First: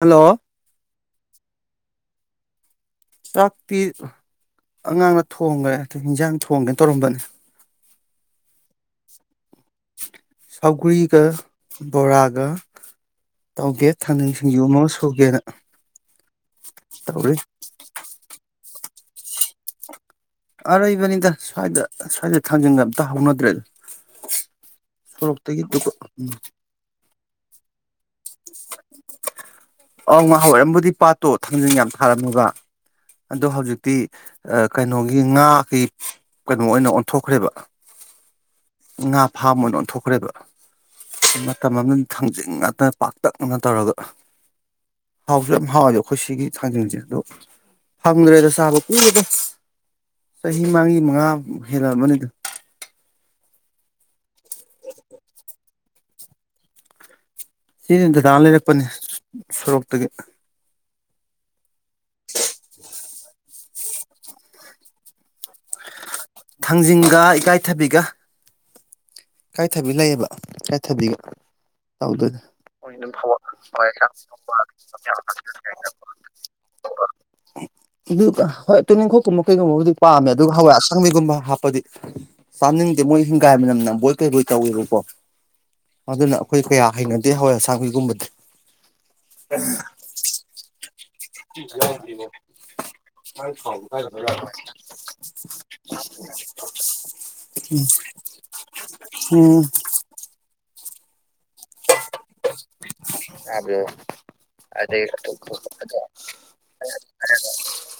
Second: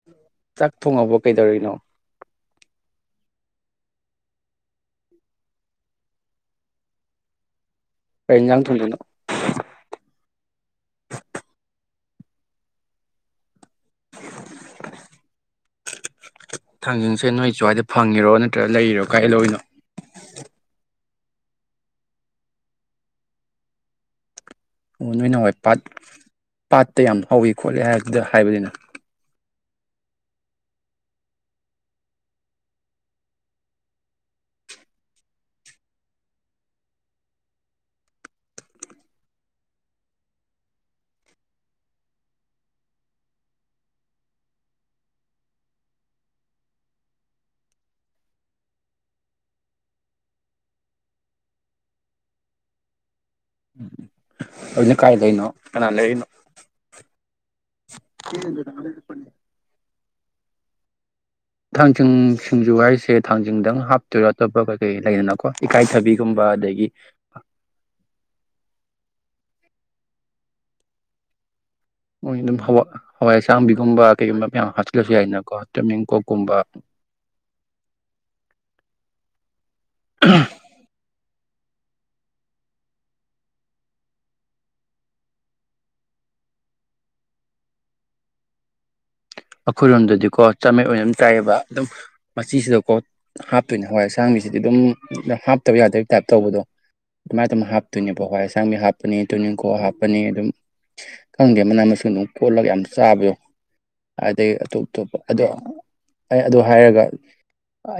hello ꯆꯥꯛ ꯊꯣꯡꯉꯕ ꯀꯩꯗꯧꯔꯤꯅꯣ ꯆꯥꯛꯇꯤ ꯑꯉꯥꯡꯅ ꯊꯣꯡꯒꯔ‌ꯦ ꯍ‌ꯦꯟꯖꯥꯡ ꯊꯣꯡꯒ‌ꯦ ꯇꯧꯔꯝꯕꯅꯦ ꯀꯩꯖꯥꯡ ꯊꯨꯡꯗꯅꯣ ꯁꯧꯒꯔꯤꯒ ꯕꯣꯔꯥꯒ ꯇꯧꯒꯦ ꯊꯥꯅ ꯁꯤꯡꯖꯨ ꯑꯃ ꯁꯨꯒꯦꯅ ꯊꯥꯡꯖꯤꯡꯁꯦ ꯇꯧꯔꯤ ꯅꯣꯏ ꯁ꯭ꯋꯥꯏꯗ ꯐꯪꯉꯔꯣ ꯅ ꯈ ꯂꯩꯔꯣ ꯀꯥꯏꯂꯅꯣ ꯗ ꯁ꯭ꯋꯥꯏꯗ ꯁ꯭ꯋꯥꯏꯗ ꯊꯥꯡꯖꯤꯡꯒ ꯑꯝꯇ ꯍꯧꯅꯗ꯭ꯔꯦꯗ ꯑꯣ ꯅꯣꯏ ꯅꯥꯟꯋꯥꯏ ꯁꯣꯔꯣꯛꯇꯒꯤ ꯄꯥꯠ ꯗꯨꯒ ꯎꯝ ꯄꯥꯠꯇ ꯌꯥꯝ ꯍꯧꯋꯤ ꯈꯣꯠꯂꯤꯦ ꯍꯥꯏꯗꯨꯗ ꯍꯥꯏꯕꯅꯤꯅ ꯑꯧ ꯉꯍ ꯑꯣꯏꯔꯝꯕꯨꯗꯤ ꯄꯥꯠꯇꯣ ꯊꯥꯡꯖꯤꯟ ꯌꯥꯝ ꯊꯥꯔꯝꯂꯅꯕ ꯑꯗꯣ ꯍꯧꯖꯤꯛꯇꯤ ꯀꯩꯅꯣꯒꯤ ꯑꯩꯈꯣꯏꯒꯤ ꯉꯥꯈꯩ ꯀꯩꯅꯣ ꯑꯣꯏꯅ ꯑꯣꯟꯊꯣꯛꯈ꯭ꯔꯦꯕ ꯉꯥ ꯐꯥꯝ ꯑꯣꯏꯅ ꯑꯣꯟꯊꯣꯛꯈ꯭ꯔꯦꯕ ꯃꯇꯝ ꯑꯃꯗ ꯊꯥꯡꯖꯤꯡ ꯉꯥꯛꯇꯅ ꯄꯥꯛꯇꯛꯅꯅ ꯇꯧꯔꯒ ꯍꯥꯎꯁꯨ ꯌꯥꯝ ꯍꯥꯎꯋꯦꯕ ꯑꯩꯈꯣꯏ ꯁꯤꯒꯤ ꯊꯥꯡꯖꯤꯡꯁꯦ ꯑꯗꯣ ꯐꯪꯗ꯭ꯔꯦꯗ ꯆꯥꯕ ꯀꯔꯗ ꯆꯍꯤ ꯃꯥꯡꯒꯤ ꯃꯉꯥ ꯍꯦꯜꯂꯛꯑꯕꯅꯤ ꯑꯗꯨ ꯑꯗꯨꯅ ꯀꯥꯏ ꯂꯩꯩꯅꯣ ꯀꯅꯥ ꯂꯩꯩꯅꯣ ꯁꯤꯅꯤ ꯗꯗꯥ ꯂꯩꯔꯛꯄꯅꯦ ꯁꯣꯔꯣꯛ ꯇꯒꯤꯦ ꯊꯥꯡꯖꯤꯡ ꯁꯤꯡꯖꯨ ꯍꯥꯏꯔꯤꯁꯦ ꯊꯥꯡꯖꯤꯡꯗꯪ ꯍꯥꯞꯇꯣꯏꯔꯥ ꯑꯇꯣꯞꯄ ꯀꯩ ꯀꯩ ꯂꯩꯗꯅꯀꯣ ꯏꯀꯥꯏꯊꯕꯤ ꯊꯥꯡꯖꯤꯡꯒ ꯏꯀꯥꯏꯊꯕꯤꯒ ꯏꯀꯥꯏꯊꯕꯤ ꯂꯩꯌꯦꯕ ꯏꯀꯥꯏꯊꯕꯤꯒ ꯃꯣꯏ ꯇꯧꯗꯣꯏꯅꯦ ꯑꯗꯨꯝ ꯍꯋꯥꯏ ꯑꯁꯥꯡꯕꯤꯒꯨꯝꯕ ꯀꯩꯒꯨꯝꯕ ꯃꯌꯥꯝ ꯍꯥꯞꯆꯤꯂꯁꯨ ꯌꯥꯏꯗꯅꯀꯣ ꯇꯤꯃꯤꯡ ꯀꯣꯛꯀꯨꯝꯕ ꯇꯨꯅꯤꯡꯈꯣꯛ ꯀꯩꯒꯨꯝꯕꯕꯨꯗꯤ ꯄꯥꯝꯃꯦ ꯑꯗꯨꯒ ꯍꯋꯥꯏ ꯑꯁꯪꯕꯤꯒꯨꯝꯕ ꯄꯗꯤ ꯆꯥꯝꯅꯤꯡꯗꯦ ꯃꯣꯏ ꯍꯤꯡꯒꯥꯏꯕꯅꯝ ꯕꯣꯏ ꯀꯩ ꯀꯩ ꯇꯧꯔꯨꯔꯕꯔ‌ꯣ ꯑꯗꯨꯅ ꯑꯩꯈꯣꯏ ꯀꯌꯥ ꯍꯩꯅꯗꯦ ꯍꯋꯥꯏ ꯑꯁꯥꯡꯕꯤꯒꯨꯝꯕꯗꯤ ꯑꯩꯈꯣꯏꯔꯣꯝꯗꯗꯤꯀꯣ ꯆꯥꯃꯦꯩ ꯑꯣꯏꯅꯝ ꯆꯥꯏꯑꯕ ꯑꯗꯨꯝ ꯃꯆꯤꯁꯤꯗꯀꯣ ꯍꯥꯞꯇꯣꯏꯅꯦ ꯍꯋꯥꯏ ꯑꯁꯥꯡꯕꯤꯁꯤꯗꯤ ꯑꯗꯨꯝ ꯍꯥꯞꯇꯕ ꯌꯥꯗꯕ ꯇꯥꯏꯞ ꯇꯧꯕꯗꯣ ꯑꯗꯨꯃꯥꯏꯅ ꯇꯅ ꯍꯥꯞꯇꯣꯏꯅꯦꯕ ꯍꯋꯥꯏ ꯑꯁꯥꯡꯕꯤ ꯍꯥꯞ ꯍꯥꯄꯅꯤ ꯎꯝ ꯇꯨꯅꯤꯡꯈꯣꯛ ꯍꯥꯞꯄꯅꯤ ꯑꯗꯨꯝ ꯈꯪꯗꯦ ꯃꯅꯥ ꯃꯁꯤꯡ ꯑꯗꯨꯝ ꯀꯣꯠꯂꯒ ꯌꯥꯝ ꯆꯥꯕ ꯌꯣ ꯑꯗꯒꯤ ꯑꯇꯣꯞ ꯑꯇꯣꯞꯄ ꯑꯗꯣ ꯑꯗꯨ ꯍꯥꯏꯔꯒ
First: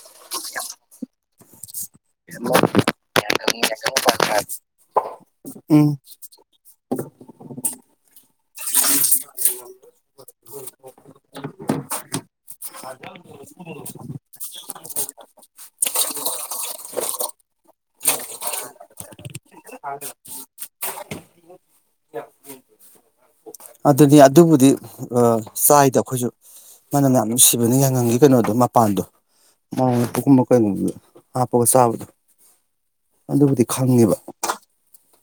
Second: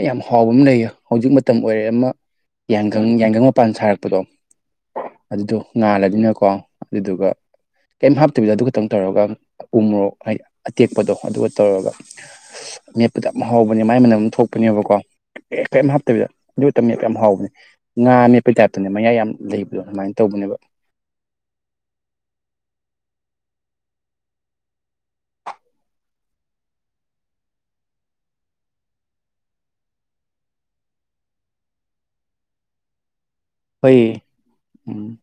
ꯌꯥꯝ ꯍꯥꯎꯕ ꯑꯃ ꯂꯩꯌꯦ ꯍꯧꯖꯤꯛ ꯃꯇꯝ ꯑꯣꯏꯔꯦ ꯑꯃ ꯌꯥꯏꯒꯪ ꯌꯥꯏꯈꯪ ꯃꯄꯥꯟ ꯁꯥꯔꯛꯄꯗꯣ ꯑꯗꯨꯗꯣ ꯎꯝ ꯉꯥꯜꯂꯅꯤꯅꯀꯣ ꯑꯗꯨꯗꯨꯒ ꯀꯩꯝ ꯍꯥꯞꯇꯕꯤꯗ ꯑꯗꯨ ꯈꯇꯪ ꯇꯧꯔꯒ ꯎꯃꯣꯔꯣꯛ ꯍꯥꯏꯗꯤ ꯑꯇꯦꯛꯄꯗꯣ ꯑꯗꯨꯒ ꯇꯧꯔꯒ ꯃꯦꯞꯄꯗꯣ ꯌꯥꯝ ꯍꯥꯎꯕꯅꯦ ꯃꯥꯏ ꯃꯅꯝ ꯑꯃ ꯊꯣꯛꯄꯅꯦꯕꯀꯣ ꯀꯩꯝ ꯍꯥꯞꯇꯕꯤꯗ ꯑꯗꯨꯛꯇ ꯃꯦꯞꯄ ꯌꯥꯝ ꯍꯥꯎꯕꯅꯦ ꯉꯥ ꯃꯦꯞꯄꯩ ꯇꯥꯏꯞꯇꯅꯦ ꯃꯌꯥꯏ ꯌꯥꯝ ꯂꯩꯕꯗꯣ ꯑꯗꯨꯃꯥꯏꯅ ꯇꯧꯕꯅꯦꯕ ꯑꯗꯨꯅꯤ ꯑꯗꯨꯕꯨꯗꯤ ꯆꯥꯏꯗ ꯑꯩꯈꯣꯏꯁꯨ ꯃꯅꯝ ꯃ ꯌꯥꯝ ꯅꯨꯡꯁꯤꯕꯅꯦ ꯌꯥꯉꯪꯡꯒꯤ ꯀꯩꯅꯣꯗꯣ ꯃꯄꯥꯟꯗꯣ ꯃꯣꯔꯣꯛ ꯃꯄꯣꯛꯒꯨꯝꯕ ꯀꯩꯅꯣꯗ ꯍꯥꯞꯄꯒ ꯆꯥꯕꯗꯣ ꯑꯗꯨꯕꯨꯗꯤ ꯑꯩꯈꯣꯏ ꯈꯪꯉꯦꯕ ꯎꯝ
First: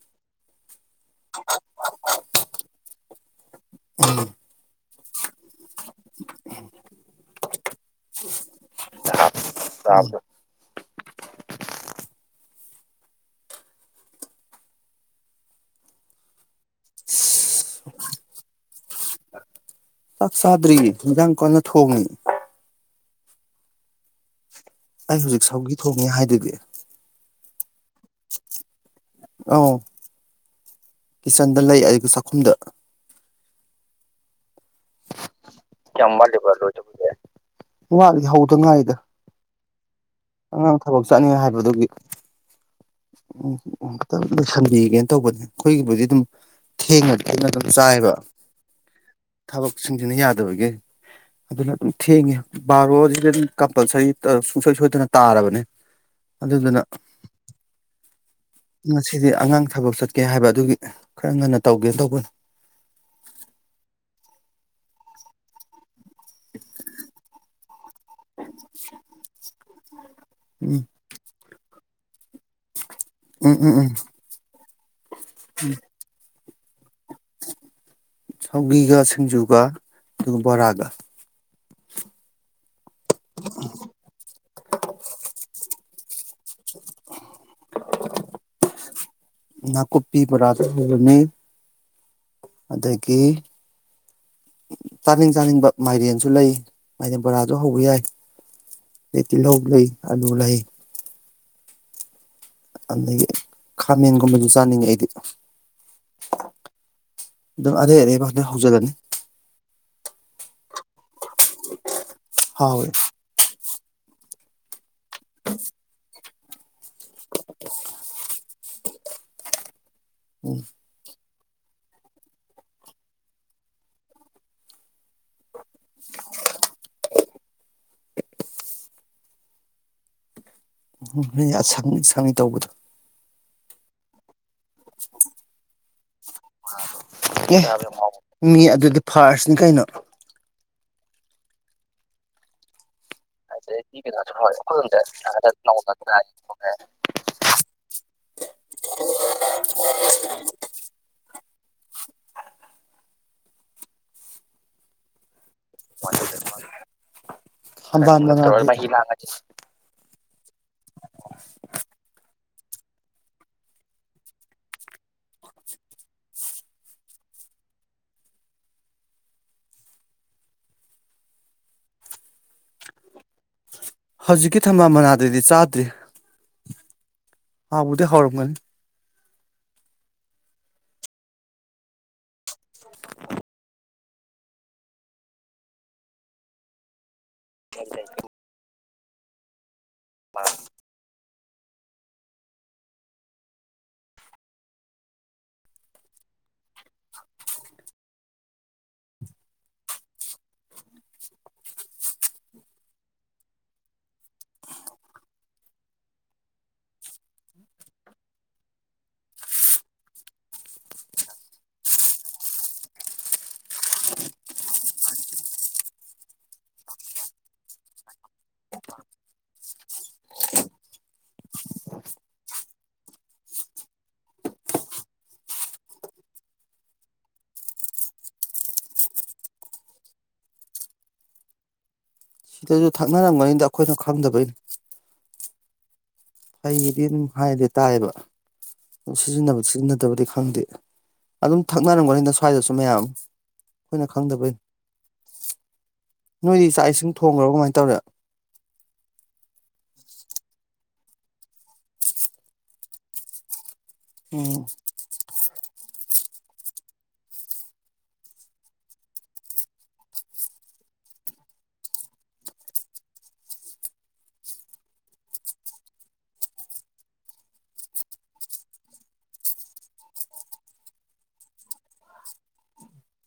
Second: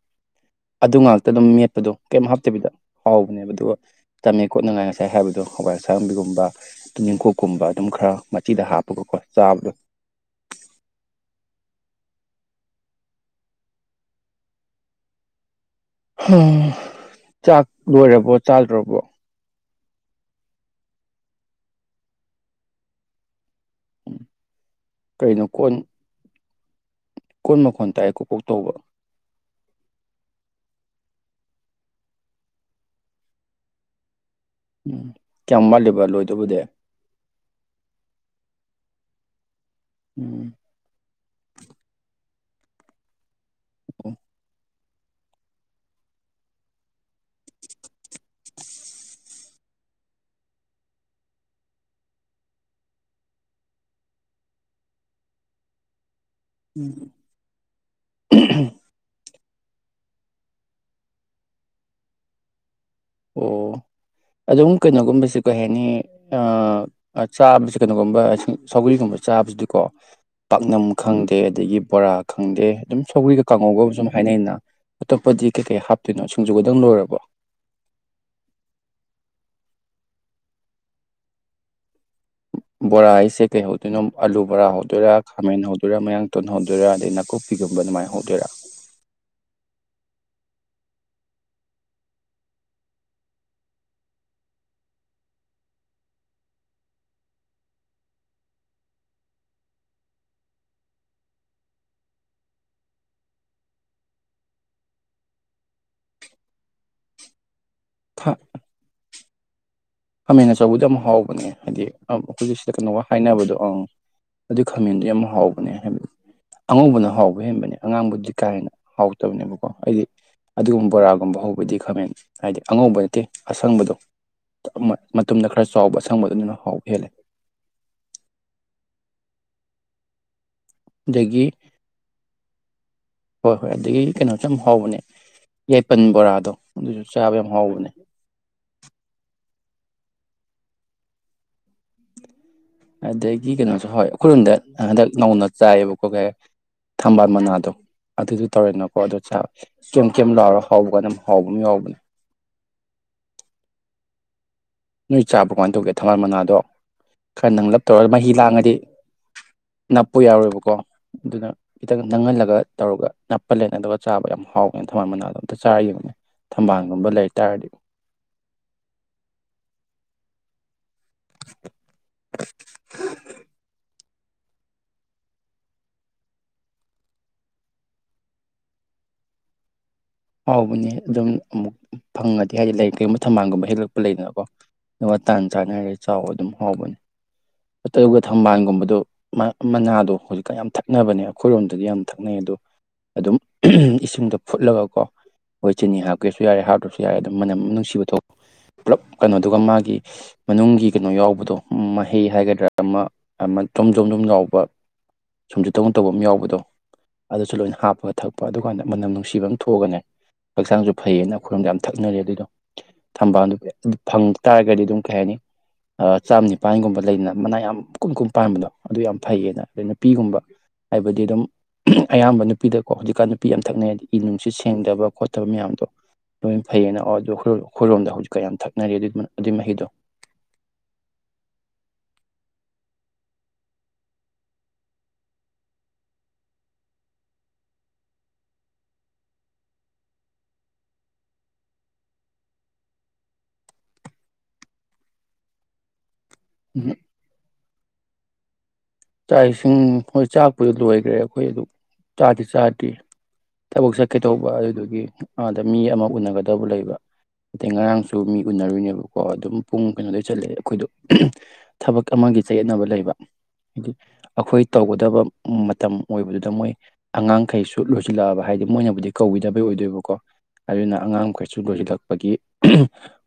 ꯑꯗꯨ ꯉꯥꯛꯇ ꯑꯗꯨꯝ ꯃꯦꯠꯄꯗꯣ ꯀꯩꯝ ꯍꯥꯞꯇꯕꯤꯗ ꯍꯥꯎꯕꯅꯦꯕ ꯑꯗꯨꯒ ꯇꯝꯃꯦ ꯈꯣꯠꯅꯉꯥꯏꯅꯦ ꯀꯩ ꯍꯥꯏꯕ ꯑꯗꯣ ꯍꯋꯥꯏ ꯑꯁꯥꯡꯕꯤꯒꯨꯝꯕ ꯌꯦꯡꯀꯣꯛꯀꯨꯝꯕ ꯑꯗꯨꯝ ꯈꯔ ꯁꯤꯗ ꯍꯥꯞꯄꯒꯀꯣ ꯆꯥꯕꯗꯣ ꯆꯥꯛ ꯂꯣꯏꯔꯕꯣ ꯆꯥꯗ꯭ꯔꯕꯣ ꯆꯥꯛ ꯆꯥꯗ꯭ꯔꯤ ꯃꯖꯥꯡ ꯀꯣꯟꯅ ꯊꯣꯡꯅꯤ ꯑꯩ ꯍꯧꯖꯤꯛ ꯀꯩꯅꯣ ꯀꯣꯟ ꯁꯥꯎꯒꯤ ꯊꯣꯡꯉꯦ ꯍꯥꯏꯗꯨꯗꯤ ꯀꯣꯟ ꯃꯈꯣꯟ ꯗꯥꯥꯏ ꯀꯣꯄꯣꯛ ꯇꯧꯕ ꯑꯧ ꯀꯤꯠꯆꯟꯗ ꯂꯩ ꯑꯗꯨꯒ ꯆꯥꯛꯈꯨꯝꯗ ꯎꯝ ꯀꯌꯥꯝ ꯋꯥꯠꯂꯤꯕ ꯂꯣꯏꯗꯧꯕꯗꯤ ꯍꯧꯗ ꯉꯥꯏꯔꯤ ꯎꯝ [unintelligible] ꯑꯉꯥꯡ ꯊꯕꯛ ꯆꯠꯅꯤ ꯍꯥꯏꯕꯗꯨꯒꯤ ꯎꯝꯁꯟꯕꯤ ꯀꯩꯅꯣ ꯇꯧꯕꯅꯦ ꯑꯩꯈꯣꯏꯒꯤꯕꯨꯗꯤ ꯑꯗꯨꯝ ꯊꯦꯡꯅꯗꯤ ꯑꯩꯅ ꯑꯗꯨꯝ ꯆꯥꯏꯕ [unintelligible] ꯊꯕꯛꯁꯤꯡꯁꯤꯅ ꯌꯥꯗꯕꯒꯤ ꯑꯗꯨꯅ ꯑꯗꯨꯝ ꯊꯦꯡꯉꯦ ꯕꯥꯔꯣꯁꯤꯗ ꯑꯗꯨꯝ ꯀꯝꯄꯜꯁꯔꯤ ꯁꯨꯡꯁꯣꯏ ꯁꯣꯏꯗꯅ ꯇꯥꯔꯕꯅꯦ ꯑꯗꯨꯗꯨꯅ ꯉꯁꯤꯗꯤ ꯑꯉꯥꯡ ꯊꯕꯛ ꯆꯠꯀꯦ ꯍꯥꯏꯕ ꯑꯗꯨꯒꯤ ꯈꯔ ꯉꯟꯅ ꯇꯧꯒꯦꯅ ꯇꯧꯕꯅꯤ ꯑꯣ ꯑꯗꯨꯝ ꯀꯩꯅꯣꯒꯨꯝꯕꯁꯦ ꯀꯩ ꯍꯥꯏꯅꯤ ꯆꯥꯕꯁꯤ ꯀꯩꯅꯣꯒꯨꯝꯕ ꯁꯧꯒ꯭ꯔꯤꯒꯨꯝꯕ ꯆꯥꯕꯁꯤꯗꯤꯀꯣ ꯎꯝ ꯄꯥꯛꯅꯝ ꯈꯪꯗꯦ ꯑꯗꯒꯤ ꯕꯣꯔꯥ ꯈꯪꯗꯦ ꯑꯗꯨꯝ ꯁꯧꯒ꯭ꯔꯤꯒ ꯎꯝ ꯎꯝ ꯎꯝ ꯀꯥꯡꯉꯧꯒ ꯁꯨꯝ ꯍꯥꯏꯅꯩꯩꯅ ꯞꯄꯖꯤ ꯀꯩ ꯍꯥꯞꯇꯅꯣ ꯨꯒꯗꯪ ꯂꯣꯏꯔꯕ ꯁꯧꯒꯤꯒ ꯁꯤꯡꯖꯨꯒ ꯑꯗꯨꯒ ꯕꯣꯔꯥꯒ ꯕꯣꯔꯥ ꯍꯥꯏꯁꯦ ꯀꯩꯍꯧꯗꯣꯏꯅꯣ ꯑꯂꯨ ꯕꯣꯔꯥ ꯍꯧꯗꯣꯏꯔꯥ ꯈꯥꯃꯦꯟ ꯍꯧꯗꯣꯏꯔꯥ ꯃꯌꯥꯡꯇꯣꯟ ꯍꯧꯗꯣꯏꯔꯥ ꯑꯗꯩ ꯅꯥꯀꯨꯞꯄꯤꯒꯨꯝꯕ ꯑꯗꯨꯃꯥꯏꯅ ꯍꯧꯗꯣꯏꯔꯥ ꯅꯥꯀꯨꯞꯄꯤ ꯕꯣꯔꯥꯁꯨ ꯍꯧꯔꯅꯤ ꯑꯗꯒꯤ ꯆꯥꯅꯤꯡ ꯆꯥꯅꯤꯡꯕ ꯃꯥꯏꯔꯦꯟꯁꯨ ꯂꯩ ꯃꯥꯏꯔꯦꯟ ꯕꯣꯔꯥꯁꯨ ꯍꯧꯕ ꯌꯥꯏ ꯑꯗꯩ ꯇꯤꯜꯍꯧ ꯂꯩ ꯑꯂꯨ ꯂꯩ ꯑꯗꯒꯤ ꯈꯥꯃꯦꯟꯒꯨꯝꯕꯁꯨ ꯆꯥꯅꯤꯡꯉꯦ ꯑꯩꯗꯤ ꯑꯗꯨꯝ ꯑꯔꯩ ꯑꯔꯩꯕ ꯍꯧꯖꯜꯂꯅꯤ ꯈꯃꯦꯦꯟ ꯑꯆꯧꯕꯗꯤ ꯌꯥꯝ ꯍꯥꯎꯕꯅꯦ ꯍꯥꯏꯗꯤ ꯑ ꯑꯩꯈꯣꯏꯒꯤ ꯁꯤꯗ ꯍꯥꯎꯋꯦ ꯀꯩꯅꯣꯒ ꯍꯥꯏꯅꯕꯗꯣ ꯑꯪ ꯑꯗꯨ ꯈꯥꯃꯦꯟꯗꯨ ꯌꯥꯝ ꯍꯥꯎꯕꯅꯦ ꯍꯥꯏꯕꯗꯤ ꯑꯉꯧꯕꯅ ꯍꯥꯎꯕ ꯍꯦꯟꯕꯅꯦ ꯑꯉꯥꯡꯕꯨꯗꯤ ꯀꯥ ꯍꯦꯟꯅ ꯍꯥꯎꯇꯕꯅꯦꯕꯀꯣ ꯑꯩꯗꯤ ꯎꯝ ꯑꯗꯨꯒꯨꯝꯕꯔꯥ ꯀꯝꯕ ꯍꯧꯕꯗꯤ ꯈꯝꯃꯦ ꯍꯥꯏꯗꯤ ꯑꯉꯧꯕ ꯅꯠꯇꯦ ꯑꯁꯪꯕꯗꯣ ꯃꯇꯨꯝꯗ ꯈꯔ ꯆꯥꯎꯕ ꯑꯁꯪꯕ ꯑꯗꯨꯗꯨꯅ ꯍꯥꯎꯕ ꯍꯦꯜꯂꯦ ꯑꯗꯒꯤ ꯎꯝ ꯁꯪꯂꯤ ꯁꯪꯂꯤ ꯇꯧꯕꯗꯣ ꯍꯣꯏ ꯍꯣꯏ ꯑꯗꯨꯗꯒꯤ ꯀꯩꯅꯣꯁꯨ ꯌꯥꯝ ꯍꯥꯎꯕꯅꯦ ꯌꯥꯏꯄꯟ ꯕꯣꯔꯥꯗꯣ ꯑꯗꯨꯁꯨ ꯆꯥꯕ ꯌꯥꯝ ꯍꯥꯎꯕꯅꯦ ꯃꯤ ꯑꯗꯨꯗꯤ ꯐꯥꯔꯁ ꯆꯤꯡꯈꯩꯅ ꯑꯗꯩ ꯁꯤ ꯀꯩꯅꯣꯁꯨ ꯍꯣꯏ ꯑꯩꯈꯣꯏꯔꯣꯝꯗ ꯍꯟꯗꯛ ꯅꯧꯅ ꯆꯥꯏꯌꯦꯕꯀꯣ ꯀꯩ ꯊꯝꯕꯥꯜ ꯃꯅꯥꯗꯣ ꯑꯗꯨꯗꯣ ꯇꯧꯔꯦꯅꯀꯣ ꯑꯗꯨ ꯀꯦꯝ ꯀꯦꯝ ꯂꯥꯎꯔ ꯍꯥꯎꯕ ꯀꯥꯟ ꯑꯗꯨꯝ ꯍꯥꯎꯕ ꯑꯃ ꯌꯥꯎꯕꯅꯦ ꯅꯣꯏ ꯆꯥ ꯄ꯭ꯔꯔꯀꯥꯟ ꯇꯧꯒꯦ ꯊꯝꯕꯥꯜ ꯃꯅꯥꯗꯣ ꯈꯔ ꯅꯪꯂꯂꯞ ꯇꯧꯔꯒ ꯊꯝꯕꯥꯜ ꯃꯍꯤ ꯂꯥꯡꯉꯗꯤ ꯃꯅꯥꯗꯤ ꯅꯞꯄ ꯌꯥꯎꯔꯣꯏꯕꯀꯣ ꯑꯗꯨꯅ ꯈꯤꯇꯪ ꯅꯪꯍꯜꯂꯒ ꯇꯧꯔꯒ ꯅꯞꯄꯜꯂꯦꯅ ꯑꯗꯨꯒ ꯆꯥꯕ ꯌꯥꯝ ꯍꯥꯎꯋꯦꯅ ꯊꯝꯕꯥꯜ ꯃꯅꯥꯗꯣ ꯑꯝꯇ ꯆꯥꯔ ꯌꯦꯡꯉꯣ ꯊꯝꯕꯥꯜꯒꯨꯝꯕ ꯂꯩ ꯇꯥꯔꯗꯤ ꯍꯧꯖꯤꯛꯀꯤ ꯊꯝꯕꯥꯜ ꯃꯅꯥꯗꯗꯤ ꯆꯥꯗ꯭ꯔꯤ ꯑꯕꯨꯗꯤ ꯍꯔꯝꯒ ꯍꯥꯎꯕꯅꯦ ꯑꯗꯨꯝ ꯑꯃꯨꯛ ꯐꯪꯒꯅꯤ ꯑ ꯍꯥꯏꯗꯤ ꯂꯥꯏꯔꯤꯩꯒꯨꯝ ꯊꯝꯃꯜꯒꯨꯝ ꯍꯦꯜꯂꯛ ꯂꯩꯗꯅꯀꯣ ꯑꯗꯨꯒ ꯇꯥꯟ ꯆꯥꯅ ꯍꯥꯏꯔꯦ ꯆꯥꯎꯕ ꯑꯗꯨꯝ ꯍꯥꯎꯕꯅꯦ ꯑ ꯇ [unintelligible] ꯊꯝꯕꯥꯜꯒꯨꯝꯕꯗ ꯃꯅꯥ ꯑꯗꯣ ꯍꯧꯖꯤꯛꯀꯥꯟ ꯌꯥꯝ ꯊꯛꯅꯕꯅꯦꯕ ꯑꯩꯈꯣꯏꯔꯣꯝꯗꯗꯤ ꯌꯥꯝ ꯊꯛꯅꯩ ꯑꯗꯣ ꯑꯗꯨꯝ ꯏꯁꯤꯡꯗꯣ ꯐꯨꯠꯂꯒꯀꯣ ꯃꯣꯏ ꯆꯤꯅꯤ ꯍꯥꯞꯀꯦꯁꯨ ꯌꯥꯔꯦ ꯍꯥꯞꯇ꯭ꯔꯕꯁꯨ ꯌꯥꯔꯦ ꯑꯗꯨꯝ ꯃꯅꯝ ꯅꯨꯡꯁꯤꯕ ꯊꯣꯛ ꯄꯨꯂꯞ ꯀꯩꯅꯣꯗꯨꯒ ꯃꯥꯒꯤ ꯃꯅꯨꯡꯒꯤ ꯀꯩꯅꯣ ꯌꯥꯎꯕꯗꯣ ꯃꯍꯩ ꯍꯥꯏꯒꯗ꯭ꯔꯥ ꯑꯃ ꯑꯃ ꯆꯣꯝ ꯖꯣꯝ ꯖꯣꯝ ꯌꯥꯎꯕ ꯁꯨꯝꯁꯨꯨ ꯇꯧ ꯇꯧꯕ ꯑꯃ ꯌꯥꯎꯕꯗꯣ ꯑꯗꯨꯁꯨ ꯂꯣꯏꯅ ꯍꯥꯞꯄꯒ ꯊꯛꯄ ꯑꯗꯨꯀꯥꯟꯗ ꯃꯅꯝ ꯅꯨꯡꯁꯤꯕ ꯑꯃ ꯊꯣꯛꯑꯒꯅꯦ ꯍꯛꯆꯥꯡꯁꯨ ꯐꯩꯌꯦꯅ ꯑꯩꯈꯣꯏꯔꯣꯝꯗ ꯌꯥꯝ ꯊꯛꯅꯔꯦ ꯑꯗꯨꯏꯗꯣ ꯊꯝꯕꯥꯜꯗꯨ ꯑꯗꯨ ꯐꯪ ꯇꯥꯔꯒꯗꯤ ꯑꯗꯨꯝ ꯀꯩ ꯍꯥꯏꯅꯤ ꯆꯥꯝ ꯅꯤꯄꯥꯟꯒꯨꯝꯕ ꯂꯩꯗꯅ ꯃꯅꯥ ꯌꯥꯝ ꯀꯨꯝ ꯀꯨꯝ ꯄꯥꯟꯕꯗꯣ ꯑꯗꯨ ꯌꯥꯝ ꯐꯩꯌꯦꯅ ꯑꯗꯩ ꯅꯨꯄꯤꯒꯨꯝꯕ ꯍꯥꯏꯕꯗꯤ ꯑꯗꯨꯝ ꯑꯌꯥꯝꯕ ꯅꯨꯄꯤꯗꯀꯣ ꯍꯧꯖꯤꯛꯀꯥꯟ ꯅꯨꯄꯤ ꯌꯥꯝ ꯊꯛꯅꯩ ꯍꯥꯏꯗꯤ ꯏ ꯅꯨꯡꯁꯤꯠ ꯁꯦꯡꯗꯕ ꯈꯣꯠꯇꯕ ꯃꯌꯥꯝꯗꯣ ꯂꯣꯏ ꯐꯩꯌꯦꯅ ꯑꯗꯨ ꯑꯩꯈꯣꯏꯔꯣꯝꯗ ꯍꯧꯖꯤꯛꯀ ꯌꯥꯝ ꯊꯛꯅꯔꯤ ꯑꯗꯨꯏ ꯃꯍꯤꯗꯣ ꯑꯗꯨꯁꯨ ꯊꯛꯅꯔꯝꯒꯅꯤꯗ ꯑꯩꯈꯣꯏꯅ ꯈꯪꯗꯕꯩꯅꯤ ꯐꯩꯗꯤ ꯑꯗꯨꯝ ꯍꯥꯏꯔꯗꯤ ꯇꯥꯏꯌꯦꯕ ꯑꯗꯨ ꯁꯤꯖꯤꯟꯅꯕ ꯁꯤꯖꯤꯟꯅꯗꯕꯗꯤ ꯈꯪꯗꯦ ꯑꯗꯨꯝ ꯊꯛꯅꯔꯝꯒꯅꯤꯅ ꯁ꯭ꯋꯥꯏꯗꯁꯨ ꯃꯌꯥꯝ ꯑꯩꯈꯣꯏꯅ ꯈꯪꯗꯕꯩꯅꯤ ꯅꯣꯏꯗꯤ ꯆꯥꯛ ꯏꯁꯤꯡ ꯊꯣꯡꯈ꯭ꯔꯣ ꯀꯃꯥꯏꯅ ꯇꯧꯔꯦ ꯆꯥꯛ ꯏꯁꯤꯡ ꯍꯣꯏ ꯆꯥꯛꯄꯗ ꯂꯣꯏꯈ꯭ꯔꯦ ꯑꯩꯈꯣꯏ ꯑꯗꯨ ꯆꯥꯗꯤ ꯆꯥꯗꯦ ꯊꯕꯛ ꯆꯠꯀꯦ ꯇꯧꯕ ꯎꯝ ꯑꯗꯨꯗꯨꯒꯤ ꯑꯥꯗ ꯃꯤ ꯑꯃ ꯎꯅꯒꯗꯕ ꯂꯩꯕ ꯑꯗꯩ ꯉꯔꯥꯡꯁꯨ ꯃꯤ ꯎꯅꯔꯨꯅꯦꯕꯀꯣ ꯑꯗꯨꯝ ꯄꯨꯡ ꯀꯩꯅꯣꯗꯩ ꯆꯠꯂꯛꯑꯦ ꯑꯩꯈꯣꯏꯗꯣ ꯊꯕꯛ ꯑꯃꯒꯤ ꯆꯌꯦꯠꯅꯕ ꯂꯩꯕ ꯍꯥꯏꯗꯤ ꯑꯩꯈꯣꯏ ꯇꯧꯒꯗꯕ ꯃꯇꯝ ꯑꯣꯏꯕꯗꯨꯗ ꯃꯣꯏ ꯑꯉꯥꯡꯈꯩꯁꯨ ꯂ ꯂꯣꯏꯁꯤꯜꯂꯛꯑꯕ ꯍꯥꯏꯗꯤ ꯃꯣꯏꯅꯕꯨꯗꯤ ꯀꯧꯤꯗꯕꯩ ꯑꯣꯏꯗꯣꯏꯕꯀꯣ ꯑꯗꯨꯅ ꯑꯉꯥꯡꯈꯩꯁꯨ ꯂꯣꯏꯁꯤꯜꯂꯛꯄꯒꯤ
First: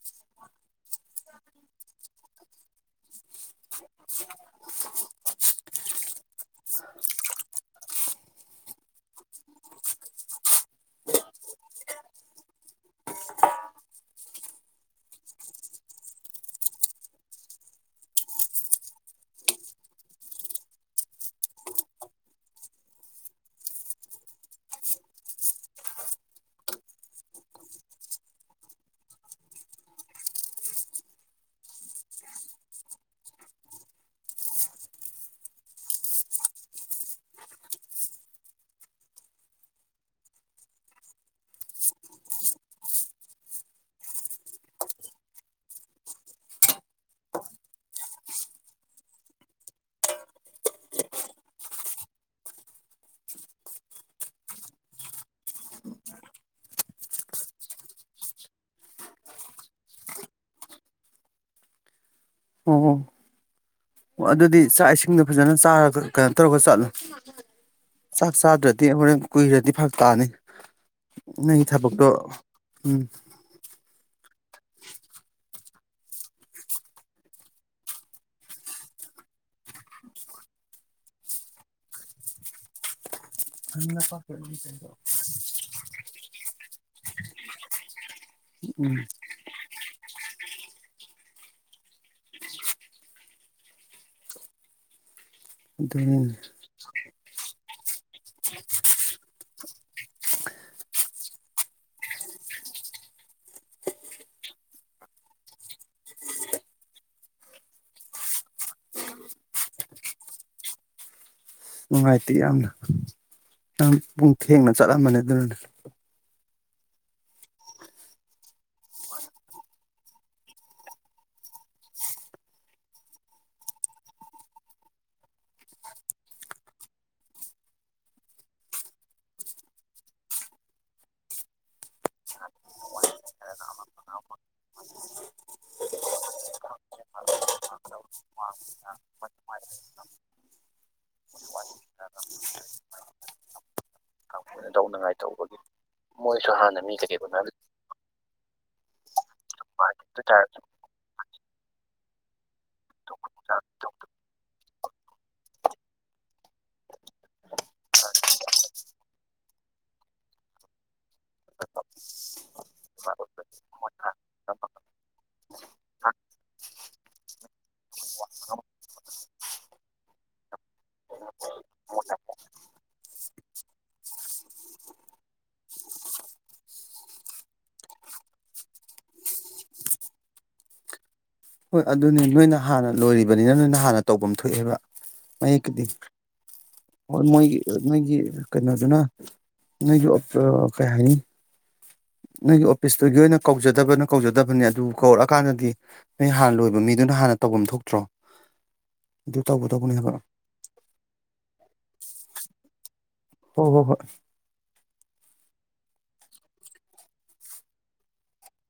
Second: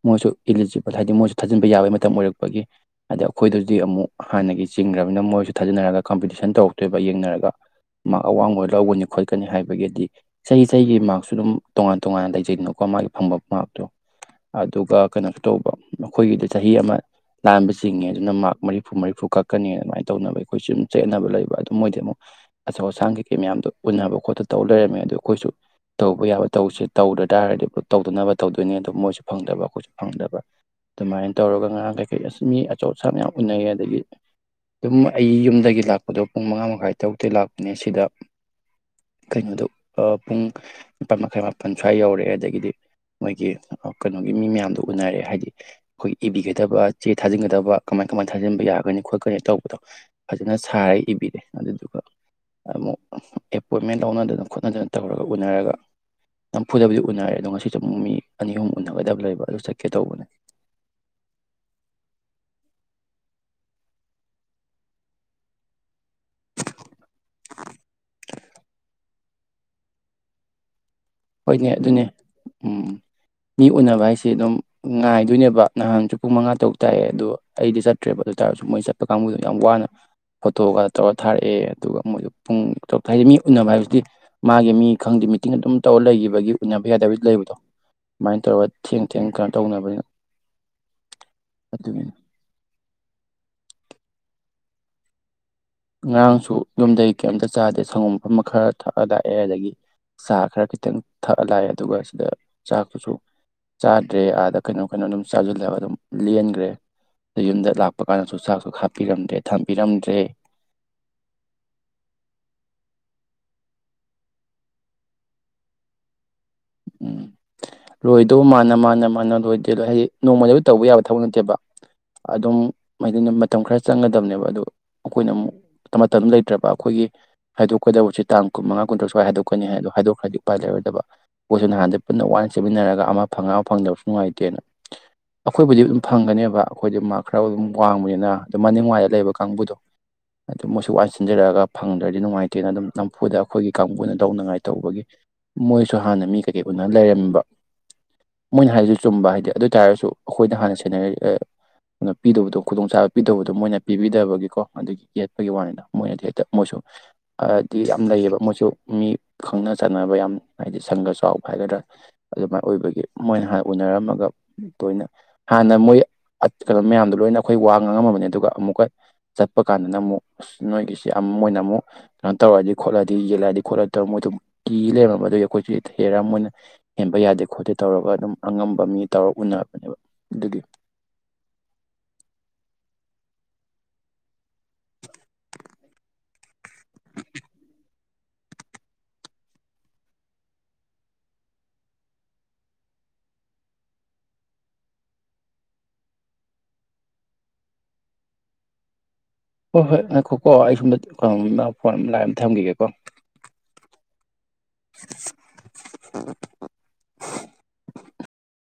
ꯃꯣꯏꯁꯨ ꯏꯂꯤꯖꯤꯕꯜ ꯍꯥꯏꯗꯤ ꯃꯣꯏꯁꯨ ꯊꯥꯖꯤꯟꯕ ꯌꯥꯕꯒꯤ ꯃꯇꯝ ꯑꯣꯏꯔꯛꯄꯒꯤ ꯍꯥꯏꯗꯗꯤ ꯑꯩꯈꯣꯏꯗꯗꯤ ꯑꯃꯨꯛ ꯍꯥꯟꯅꯒꯤ ꯆꯤꯡꯈ꯭ꯔꯕꯅꯤꯅ ꯃꯣꯏꯁꯨ ꯊꯥꯖꯅꯔꯒ ꯀꯝꯄꯤꯇꯤꯁꯟ ꯇꯧꯔꯛꯇꯣꯏꯕ ꯌꯦꯡꯅꯔꯒ ꯃꯥ ꯑꯋꯥꯡꯕ ꯂꯧꯒꯅꯤ ꯈꯣꯠꯀꯅꯤ ꯍꯥꯏꯕ ꯑꯗꯒꯤꯗꯤ ꯆꯍꯤ ꯆꯍꯤꯒꯤ ꯃꯥꯔꯛꯁꯨ ꯑꯗꯨꯝ ꯇꯣꯉꯥꯟ ꯇꯣꯉꯥꯟꯅ ꯂꯩꯖꯩꯗꯅꯀꯣ ꯃꯥꯒꯤ ꯐꯪꯕ ꯃꯥꯔꯛꯇꯣ ꯑꯗꯨꯒ ꯀꯩꯅꯣ ꯇꯧꯕ ꯑꯩꯈꯣꯏꯒꯤꯗ ꯆꯍꯤ ꯑꯃ ꯂꯥꯟꯕ ꯆꯤꯡꯉꯦ ꯑꯗꯨꯅ ꯃꯥꯔꯛ ꯃꯔꯤꯐꯨ ꯃꯔꯤꯐꯨ ꯀꯛꯀꯅꯤ ꯑꯗꯨꯃꯥꯏꯅ ꯇꯧꯅꯕ ꯑꯩꯈꯣꯏꯁꯨ ꯑꯗꯨꯝ ꯆꯦꯠꯅꯕ ꯂꯩꯕ ꯑꯗꯨꯝ ꯃꯣꯏꯗꯤ ꯑꯃꯨꯛ ꯑꯆꯧ ꯑꯁꯥꯡ ꯀꯩꯀꯩ ꯃꯌꯥꯝꯗꯣ ꯎꯅꯕ ꯈꯣ ꯇꯧ ꯂꯩꯔꯝꯃꯦ ꯑꯗꯨ ꯑꯩꯈꯣꯏꯁꯨ ꯇꯧꯕ ꯌꯥꯕ ꯇꯧꯁꯦ ꯇꯧꯗ ꯇꯥꯔꯗꯤ ꯇꯧꯗꯅꯕ ꯇꯧꯗꯣꯏꯅꯦ ꯑꯗꯨꯣ ꯃꯣꯏꯁꯨ ꯐꯪꯗꯕ ꯑꯩꯈꯣꯏꯁꯨ ꯐꯪꯗꯕ ꯑꯗꯨꯃꯥꯏꯅ ꯇꯧꯔꯒ ꯉꯔꯥꯡ ꯀꯩꯀꯩ ꯑꯁ ꯃꯤ ꯑꯆꯧ ꯑꯁꯥꯡ ꯃꯌꯥꯝ ꯎꯅꯩ ꯑꯗꯒꯤ ꯑꯗꯨꯝ ꯑꯩ ꯌꯨꯝꯗꯒꯤ ꯂꯥꯛꯄꯗꯣ ꯄꯨꯡ ꯃꯉꯥ ꯃꯈꯥꯏ ꯇꯧꯗꯦ ꯂꯥꯛꯄꯅꯦ ꯁꯤꯗ ꯀꯩꯅꯣꯗꯣ ꯄꯨꯡ ꯅꯤꯄꯥꯜ ꯃꯈꯥꯏ ꯃꯥꯄꯜ ꯁ꯭ꯋꯥꯏ ꯌꯧꯔꯛꯑꯦ ꯑꯗꯒꯤꯗꯤ ꯃꯣꯏꯒꯤ ꯀꯩꯅꯣꯒꯤ ꯃꯤ ꯃꯌꯥꯝꯗꯣ ꯎꯅꯔꯑꯦ ꯍꯥꯏꯗꯤ ꯑꯩꯈꯣꯏ ꯏꯕꯤꯒꯗꯕ ꯆꯦ ꯊꯥꯖꯤꯟꯒꯗꯕ ꯀꯃꯥꯏ ꯀꯃꯥꯏꯅ ꯊꯥꯖꯤꯟꯕ ꯌꯥꯒꯅꯤ ꯈꯣꯠꯀꯅꯤ ꯇꯧꯕꯗꯣ ꯐꯖꯅ ꯁꯥꯔꯒ ꯏꯕꯤꯔꯦ ꯑꯗꯨꯗꯨꯒ ꯑꯃꯨꯛ ꯄꯣꯏꯟꯃꯦꯟ ꯂꯧꯅꯗꯅ ꯈꯣꯠꯅꯗꯅ ꯇꯧꯔꯒ ꯎꯅꯔꯒ ꯅꯝꯐꯨꯗꯕꯨꯗꯤ ꯎꯅꯔꯦ ꯑꯗꯣ ꯉꯁꯤꯁꯨ ꯑꯃꯨꯛ ꯃꯤ ꯑꯅꯤ ꯑꯍꯨꯝ ꯎꯅꯒꯗꯕ ꯂꯩꯕ ꯑꯗꯨ ꯆꯠꯀꯦ ꯇꯧꯕꯅꯦ ꯑꯣ ꯑꯣ ꯑꯗꯨꯗꯤ ꯆꯥꯛ ꯏꯁꯤꯡꯗꯣ ꯐꯖꯅ ꯆꯥꯔꯒ ꯀꯩꯅꯣ ꯇꯧꯔꯒ ꯆꯠꯂꯨ ꯆꯥꯛ ꯆꯥꯗ꯭ꯔꯗꯤ ꯍꯣꯔꯦꯟ ꯀꯨꯏꯔꯗꯤ ꯐꯛ ꯇꯥꯅꯤ ꯅꯪꯒꯤ ꯍꯣꯏꯅꯦ ꯑꯗꯨꯅꯦ ꯊꯕꯛꯇꯣ ꯎꯝ ꯃꯤ ꯎꯅꯕ ꯚꯥꯏꯁꯦ ꯑꯗꯨꯝ ꯉꯥꯏꯗꯣꯏꯅꯦꯕ ꯅꯍꯥꯟꯁꯨ ꯄꯨꯡ ꯃꯉꯥ ꯇꯔꯨꯛ ꯇꯥꯛꯑꯦ ꯑꯗꯨꯗꯣ ꯑꯩꯗꯤ ꯆꯠꯇ꯭ꯔꯦꯕ ꯑꯗꯨꯇꯥꯥꯔꯁꯨ ꯃꯣꯏ ꯆꯠꯄ ꯀꯥꯡꯕꯨꯗꯣ ꯌꯥꯝ ꯋꯥꯅ ꯐꯣꯇꯣꯒ ꯇꯧꯔ ꯊꯥꯔꯛꯑꯦ ꯑꯗꯨꯒ ꯃꯣꯏꯗꯣ ꯄꯨꯡ ꯇꯔꯨꯛ ꯍꯥꯏꯗꯤ ꯃꯤ ꯎꯅꯕ ꯍꯥꯏꯕꯁꯤꯗꯤ ꯃꯥꯒꯤ ꯃꯤ ꯈꯪꯗꯦ ꯃꯤꯇꯤꯡ ꯑꯗꯨꯝ ꯑꯣ ꯂꯩꯈꯤꯕꯒꯤ ꯎꯅꯕ ꯌꯥꯗꯕ ꯂꯩꯕꯗꯣ ꯁꯨꯃꯥꯏꯅ ꯇꯧꯔꯒ ꯎꯝ ꯊꯦꯡ ꯊꯦꯡ ꯀꯩꯅꯣ ꯇꯧꯅꯕꯅ ꯑꯗꯨꯠꯇꯅ ꯑꯗꯨꯅꯤꯅꯦ ꯑꯉꯥꯡꯁꯨ ꯌꯨꯝꯗꯒꯤꯩ ꯀꯩꯝꯇ ꯆꯥꯗꯦ ꯁꯪꯒꯣꯝ ꯃꯐꯝ ꯈꯔ ꯊꯛꯑ ꯂꯥꯛꯑꯦ ꯑꯗꯒꯤ ꯆꯥ ꯈꯔ ꯈꯤꯇꯪ ꯊꯛꯑ ꯂꯥꯛꯑꯦ ꯑꯗꯨꯒ ꯁꯤꯗ ꯆꯥꯛꯇꯨꯁꯨ ꯆꯥꯗ꯭ꯔꯦ ꯑꯥꯗ ꯀꯩꯅꯣ ꯀꯩꯅꯣ ꯑꯗꯨꯝ ꯆꯥꯁꯤꯜꯂꯒ ꯑꯗꯨꯝ ꯂꯦꯟꯈ꯭ꯔꯦ ꯑꯗ ꯌꯨꯝꯗ ꯂꯥꯛꯄ ꯀꯥꯟꯗꯁꯨ ꯆꯥꯛꯁꯨ ꯍꯥꯥꯞꯄꯤꯔꯝꯗ꯭ꯔꯦ ꯊꯝꯕꯤꯔꯝꯗ꯭ꯔꯦ ꯅꯨꯡꯉꯥꯏꯇꯦ ꯌꯥꯝꯅ ꯌꯥꯝ ꯄꯨꯡ ꯊꯦꯡꯅ ꯆꯠꯂꯝꯕꯅꯦ ꯑꯗꯨꯅꯅꯦ ꯎꯝ ꯂꯣꯏꯗꯧ ꯃꯥꯅ ꯃꯥꯅ ꯃꯥꯅ ꯂꯣꯏꯗꯦ ꯑꯗꯣ ꯍꯥꯏꯗꯤ ꯅꯣꯡꯃꯗ ꯑꯗꯨ ꯇꯧꯕ ꯌꯥꯕ ꯊꯕꯛ ꯅꯠꯇꯦꯕ ꯑꯗꯨꯝ ꯃꯗꯨꯅ ꯃꯇꯝ ꯈꯔ ꯆꯪꯒꯗꯕꯅꯦꯕ ꯑꯗꯨꯗ ꯑꯩꯈꯣꯏꯅ ꯑꯃꯨꯛ ꯃꯇꯝ ꯃꯇꯝ ꯂꯩꯇ꯭ꯔꯕ ꯑꯩꯈꯣꯏꯒꯤ ꯍꯥꯏꯗꯣꯛꯀꯗꯕꯁꯦ ꯇꯥꯡ ꯀꯨꯟ ꯃꯉꯥ ꯀꯨꯟꯇ꯭ꯔꯨꯛ ꯁ꯭ꯋꯥꯏ ꯍꯥꯏꯗꯣꯛꯀꯅꯤ ꯍꯥꯏ ꯑꯗꯣ ꯍꯥꯏꯗꯣꯛꯈ꯭ꯔꯗꯤ ꯎꯄꯥꯏ ꯂꯩꯔꯣꯏꯗꯕ ꯃꯈꯣꯏꯁꯨ ꯅꯍꯥꯟꯗꯩ ꯄꯨꯟꯅ ꯋꯥꯅ ꯆꯦꯃꯤꯟꯅꯔꯒ ꯑꯃ ꯐꯪꯉ ꯑꯃ ꯐꯪꯗꯕꯁꯨ ꯅꯨꯡꯉꯥꯏꯇꯦꯅ ꯑꯩꯈꯣꯏꯕꯨꯗꯤ ꯑꯗꯨꯝ ꯐꯪꯒꯅꯦꯕ ꯑꯩꯈꯣꯏꯗꯤ ꯃꯥ ꯈꯔ ꯑꯗꯨꯝ ꯋꯥꯡꯕꯅꯤꯅ ꯑꯗꯨꯝ ꯃꯅꯤꯡ ꯋꯥꯏꯗ ꯂꯩꯕ ꯀꯥꯡꯕꯨꯗꯣ ꯑꯗꯨ ꯃꯣꯏꯁꯨ ꯋꯥꯅ ꯁꯤꯟꯖꯔꯛꯑꯒ ꯐꯪꯗ꯭ꯔꯗꯤ ꯅꯨꯡꯉꯥꯏꯇꯦꯅ ꯑꯗꯨꯝ ꯅꯝꯐꯨꯗ ꯑꯩꯈꯣꯏꯒꯤ ꯀꯥꯡꯕꯨꯅ ꯂꯧꯧꯅꯉꯥꯏ ꯇꯧꯕꯒꯤ ꯃꯣꯏ ꯁꯨ ꯍꯥꯟꯅ ꯃꯤ ꯀꯩꯀꯩ ꯎꯅ ꯂꯩꯔꯝꯕ ꯃꯣꯏꯅ ꯍꯥꯏꯔꯤꯁꯨ ꯆꯨꯝꯕ ꯍꯥꯏꯗꯤ ꯑꯗꯨ ꯇꯥꯔꯒꯁꯨ ꯑꯩꯈꯣꯏꯅ ꯍꯥꯟꯅ ꯁꯦꯟꯅꯔꯤ ꯄꯤꯗꯕꯗꯣ ꯈꯨꯗꯣꯡꯆꯥꯕ ꯄꯤꯗꯕꯗꯣ ꯃꯣꯏꯅ ꯄꯤꯕꯤꯗꯕꯒꯤꯀꯣ ꯑꯗꯨꯒꯤ ꯌꯦꯠꯄꯒꯤ ꯋꯥꯅꯤꯅ ꯃꯣꯏꯅꯗꯤ ꯍꯦꯛꯇ ꯃꯣꯏꯁꯨꯗꯤ ꯌꯥꯝ ꯂꯩꯌꯦꯕ ꯃꯣꯏꯁꯨ ꯃꯤ ꯈꯪꯅ ꯆꯠꯅꯕ ꯌꯥꯝ ꯍꯥꯏꯗꯤ ꯁꯪꯒ ꯆꯥꯎꯕ ꯍꯥꯏꯒꯗ꯭ꯔꯥ ꯑꯗꯨꯃꯥꯏꯅ ꯑꯣꯏꯕꯒꯤ ꯃꯣꯏꯅ ꯍꯥꯟꯅ ꯎꯅꯔꯝꯃꯒ ꯇꯣꯏꯅ ꯍꯥꯟꯅ ꯃꯣꯏ ꯀꯩꯅꯣ ꯃꯌꯥꯝꯗꯣ ꯂꯣꯏꯅ ꯑꯩꯈꯣꯏ ꯋꯥ ꯉꯥꯡꯉꯝꯃꯕꯅꯤ ꯑꯗꯨꯒ ꯑꯃꯨꯛꯀ ꯆꯠꯄ ꯀꯥꯟꯗꯅ ꯑꯃꯨꯛ ꯅꯣꯏꯒꯤꯁꯤꯦ ꯃꯣꯏꯅ ꯑꯃꯨꯛ ꯀꯩꯅꯣ ꯇꯧꯔꯛꯑꯗꯤ ꯈꯣꯠꯂꯛꯗꯤ ꯌꯦꯜꯂꯛꯑꯗꯤ ꯈꯣꯠꯂꯗꯤ ꯇꯧꯔꯒ ꯃꯣꯏꯗꯨ ꯀꯤ ꯂꯩꯔꯝꯝꯕ ꯑꯗꯨ ꯑꯩꯈꯣꯏꯁ ꯍꯦꯔ ꯃꯣꯏꯅ ꯍꯦꯟꯕ ꯌꯥꯗꯦ ꯈꯣꯠꯇꯦ ꯇꯧꯔꯒ ꯑꯗꯨꯝ ꯑꯉꯝꯕ ꯃꯤ ꯇꯧꯔꯒ ꯎꯅꯕꯅꯦꯕ ꯑꯗꯨꯒꯤ ꯍꯣꯏ ꯑꯗꯨꯅꯤ ꯅꯣꯏꯅ ꯍꯥꯟꯅ ꯂꯣꯏꯔꯤꯕꯅꯤꯅ ꯅꯣꯏꯅ ꯍꯥꯟꯅ ꯇꯧꯐꯝ ꯊꯣꯛꯑꯦꯕ ꯃꯌꯦꯛꯛꯇꯗꯤ ꯍꯣꯏ ꯃꯣꯏꯒꯤ ꯅꯣꯏꯒꯤ ꯀꯩꯅꯣꯗꯨꯅ ꯅꯣꯏꯒꯤ ꯀꯩ ꯍꯥꯏꯅꯤ ꯅꯪꯒꯤ ꯑꯣꯐꯤꯁꯇꯨꯒꯤ ꯑꯣꯏꯅ ꯀꯧꯖꯗꯕꯅ ꯀꯧꯖꯗꯕꯅꯤ ꯑꯗꯨ ꯀꯧꯔꯛꯑꯀꯥꯟꯗꯗꯤ ꯅꯪ ꯍꯥꯟꯅ ꯂꯣꯏꯕ ꯃꯤꯗꯨꯅ ꯍꯥꯟꯅ ꯇꯧꯐꯝ ꯊꯣꯛꯇ꯭ꯔꯣ ꯑꯗꯨ ꯍꯣꯏ ꯇꯧꯒꯗꯧꯕꯅꯦ ꯍꯥꯏꯕ ꯍꯣꯏ ꯈꯣꯀꯣ ꯑꯩꯁꯨꯨꯝꯗ ꯆ ꯐꯣꯟ ꯑꯃ ꯂꯥꯛ ꯑꯃ ꯊꯝꯈꯤꯒꯦ ꯀꯣ ꯍ ꯍꯣ ꯍꯣꯏ [unintelligible]